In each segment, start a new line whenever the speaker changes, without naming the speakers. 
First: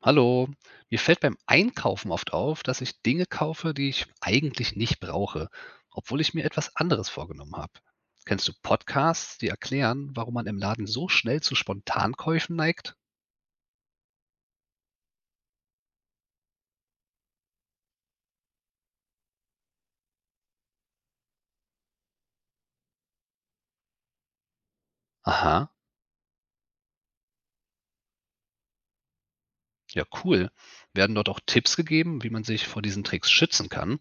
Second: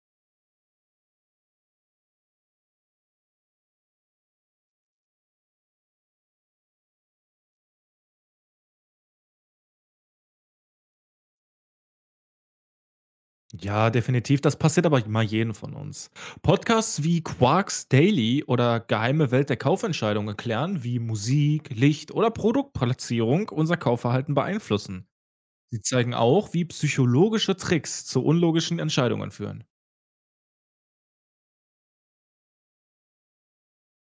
Hallo, mir fällt beim Einkaufen oft auf, dass ich Dinge kaufe, die ich eigentlich nicht brauche, obwohl ich mir etwas anderes vorgenommen habe. Kennst du Podcasts, die erklären, warum man im Laden so schnell zu Spontankäufen neigt?
Ja, definitiv. Das passiert aber mal jedem von uns. Podcasts wie Quarks Daily oder Geheime Welt der Kaufentscheidung erklären, wie Musik, Licht oder Produktplatzierung unser Kaufverhalten beeinflussen.
Aha,
Sie zeigen auch, wie psychologische Tricks zu unlogischen Entscheidungen führen.
ja cool. Werden dort auch Tipps gegeben, wie man sich vor diesen Tricks schützen kann?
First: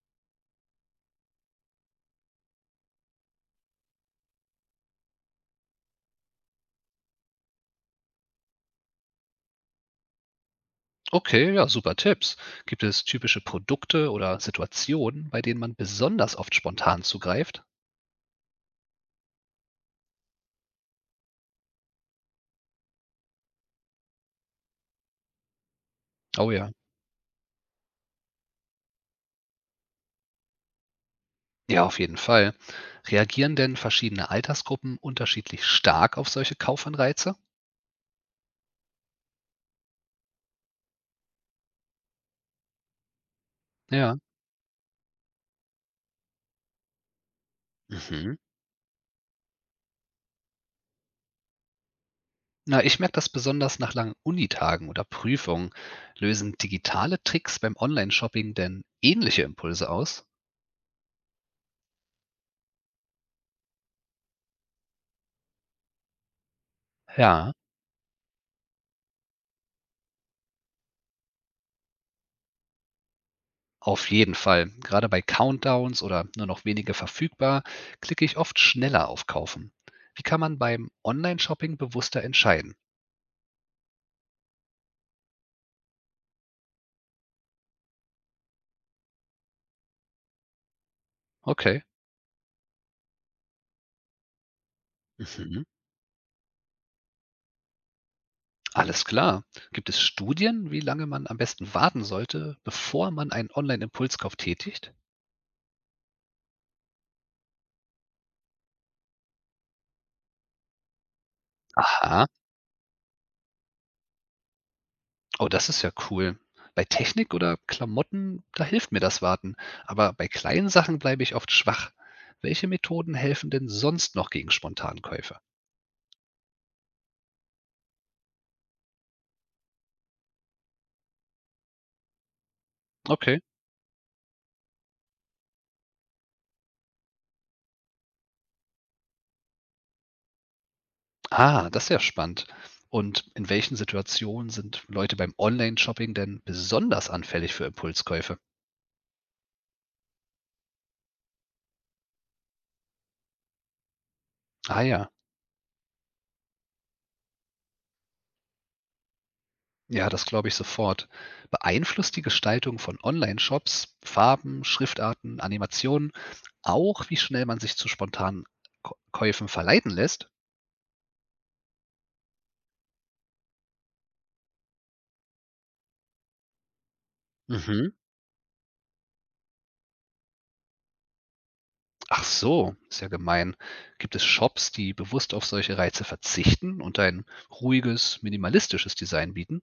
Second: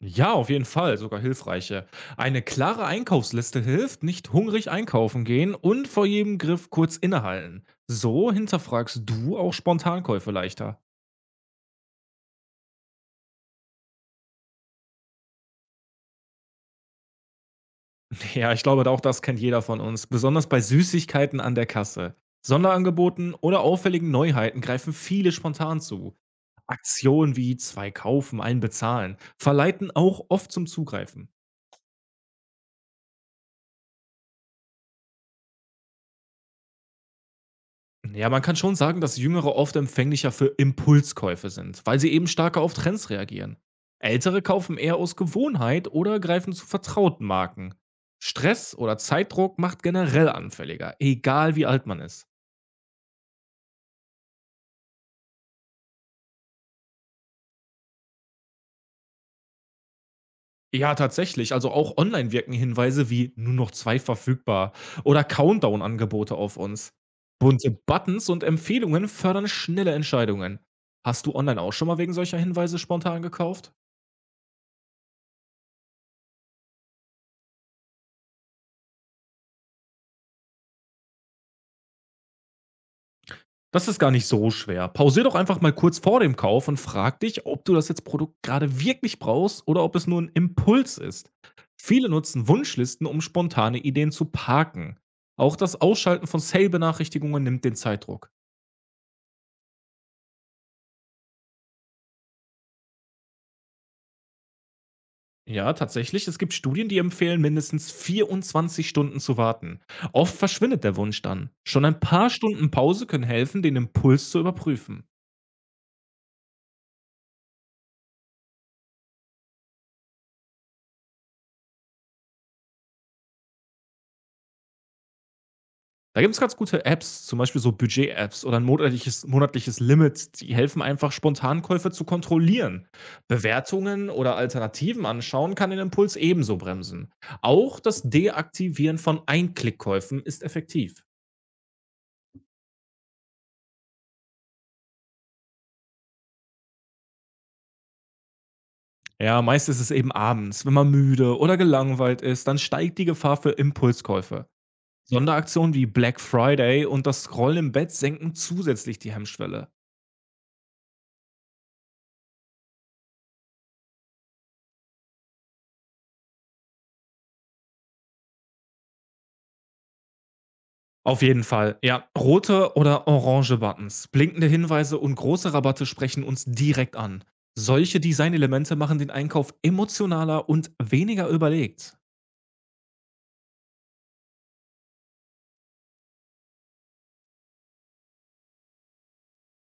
Ja, auf jeden Fall, sogar hilfreiche. Eine klare Einkaufsliste hilft, nicht hungrig einkaufen gehen und vor jedem Griff kurz innehalten. So hinterfragst du auch Spontankäufe leichter.
Okay, ja, super Tipps. Gibt es typische Produkte oder Situationen, bei denen man besonders oft spontan zugreift?
Ja, ich glaube, auch das kennt jeder von uns, besonders bei Süßigkeiten an der Kasse. Sonderangeboten oder auffälligen Neuheiten greifen viele spontan zu.
Oh ja.
Aktionen wie zwei kaufen, einen bezahlen verleiten auch oft zum Zugreifen.
Ja, auf jeden Fall. Reagieren denn verschiedene Altersgruppen unterschiedlich stark auf solche Kaufanreize?
Ja, man kann schon sagen, dass Jüngere oft empfänglicher für Impulskäufe sind, weil sie eben stärker auf Trends reagieren.
Ja.
Ältere kaufen eher aus Gewohnheit oder greifen zu vertrauten Marken.
Mhm.
Stress oder Zeitdruck macht generell anfälliger, egal wie alt man ist.
Na, ich merke das besonders nach langen Unitagen oder Prüfungen. Lösen digitale Tricks beim Online-Shopping denn ähnliche Impulse aus?
Ja, tatsächlich. Also auch online wirken Hinweise wie nur noch 2 verfügbar oder Countdown-Angebote auf uns.
Ja,
Bunte Buttons und Empfehlungen fördern schnelle Entscheidungen. Hast du online auch schon mal wegen solcher Hinweise spontan gekauft?
auf jeden Fall. Gerade bei Countdowns oder nur noch wenige verfügbar, klicke ich oft schneller auf Kaufen. Wie kann man beim Online-Shopping bewusster entscheiden?
Das ist gar nicht so schwer. Pausier doch einfach mal kurz vor dem Kauf und frag dich, ob du das jetzt Produkt gerade wirklich brauchst oder ob es nur ein Impuls ist.
Okay.
Viele nutzen Wunschlisten, um spontane Ideen zu parken. Auch
Mhm.
das Ausschalten von Sale-Benachrichtigungen nimmt den Zeitdruck.
Alles klar. Gibt es Studien, wie lange man am besten warten sollte, bevor man einen Online-Impulskauf tätigt?
Ja, tatsächlich. Es gibt Studien, die empfehlen, mindestens 24 Stunden zu warten. Oft verschwindet der Wunsch dann. Schon ein
Aha.
paar Stunden Pause können helfen, den Impuls zu überprüfen.
Oh, das ist ja cool. Bei Technik oder Klamotten, da hilft mir das Warten. Aber bei kleinen Sachen bleibe ich oft schwach. Welche Methoden helfen denn sonst noch gegen Spontankäufe?
Da gibt es ganz gute Apps, zum Beispiel so Budget-Apps oder ein monatliches Limit, die helfen einfach, Spontankäufe zu kontrollieren.
Okay.
Bewertungen oder Alternativen anschauen kann den Impuls ebenso bremsen. Auch das Deaktivieren von Einklickkäufen ist effektiv.
Ah, das ist ja spannend. Und in welchen Situationen sind Leute beim Online-Shopping denn besonders anfällig für Impulskäufe?
Ja, meist ist es eben abends, wenn man müde oder gelangweilt ist, dann steigt die Gefahr für Impulskäufe.
Ah ja.
Sonderaktionen wie Black Friday und das Scrollen im Bett senken zusätzlich die Hemmschwelle.
Ja, das glaube ich sofort. Beeinflusst die Gestaltung von Online-Shops, Farben, Schriftarten, Animationen, auch wie schnell man sich zu spontanen Käufen verleiten lässt?
Auf jeden Fall, ja. Rote oder orange Buttons, blinkende Hinweise und große Rabatte sprechen uns direkt an.
Mhm.
Solche Designelemente machen den Einkauf emotionaler und weniger überlegt.
Ach so, ist ja gemein. Gibt es Shops, die bewusst auf solche Reize verzichten und ein ruhiges, minimalistisches Design bieten?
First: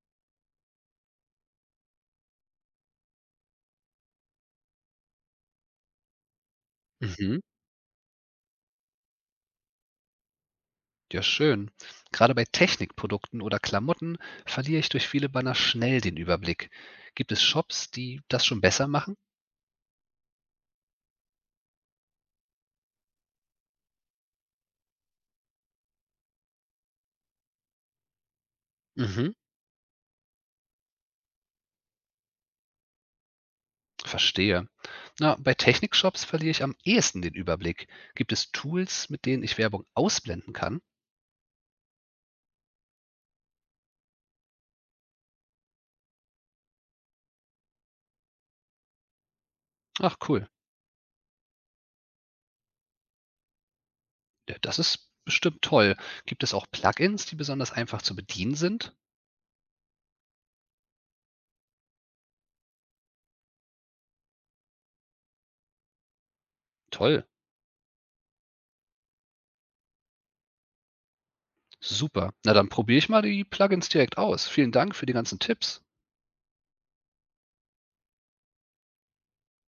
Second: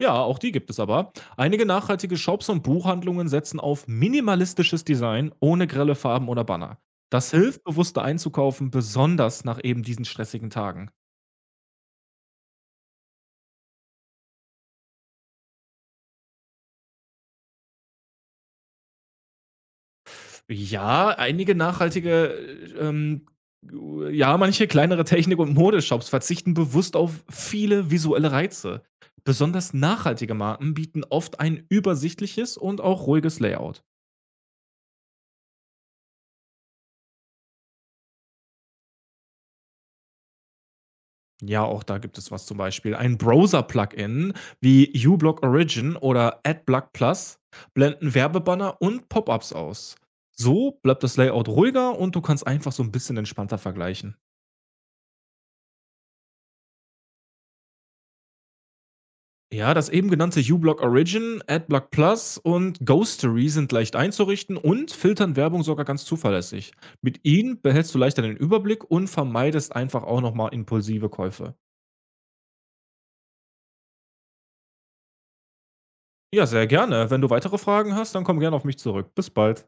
Ja, auch die gibt es aber. Einige nachhaltige Shops und Buchhandlungen setzen auf minimalistisches Design ohne grelle Farben oder Banner. Das
Mhm.
hilft, bewusster einzukaufen, besonders nach eben diesen stressigen Tagen.
Ja, schön. Gerade bei Technikprodukten oder Klamotten verliere ich durch viele Banner schnell den Überblick. Gibt es Shops, die das schon besser machen?
Ja, einige ja, manche kleinere Technik- und Modeshops verzichten bewusst auf viele visuelle Reize.
Mhm.
Besonders nachhaltige Marken bieten oft ein übersichtliches und auch ruhiges Layout.
Verstehe. Na, bei Technikshops verliere ich am ehesten den Überblick. Gibt es Tools, mit denen ich Werbung ausblenden kann?
Ja, auch da gibt es was zum Beispiel. Ein Browser-Plugin wie uBlock Origin oder AdBlock Plus blenden Werbebanner und Pop-ups aus.
Ach cool,
So bleibt das Layout ruhiger und du kannst einfach so ein bisschen entspannter vergleichen.
ja, das ist bestimmt toll. Gibt es auch Plugins, die besonders einfach zu bedienen sind?
Ja, das eben genannte uBlock Origin, AdBlock Plus und Ghostery sind leicht einzurichten und filtern Werbung sogar ganz zuverlässig. Mit
Toll,
ihnen behältst du leichter den Überblick und vermeidest einfach auch nochmal impulsive Käufe.
super. Na dann probiere ich mal die Plugins direkt aus. Vielen Dank für die ganzen Tipps.
Ja, sehr gerne. Wenn du weitere Fragen hast, dann komm gerne auf mich zurück. Bis bald.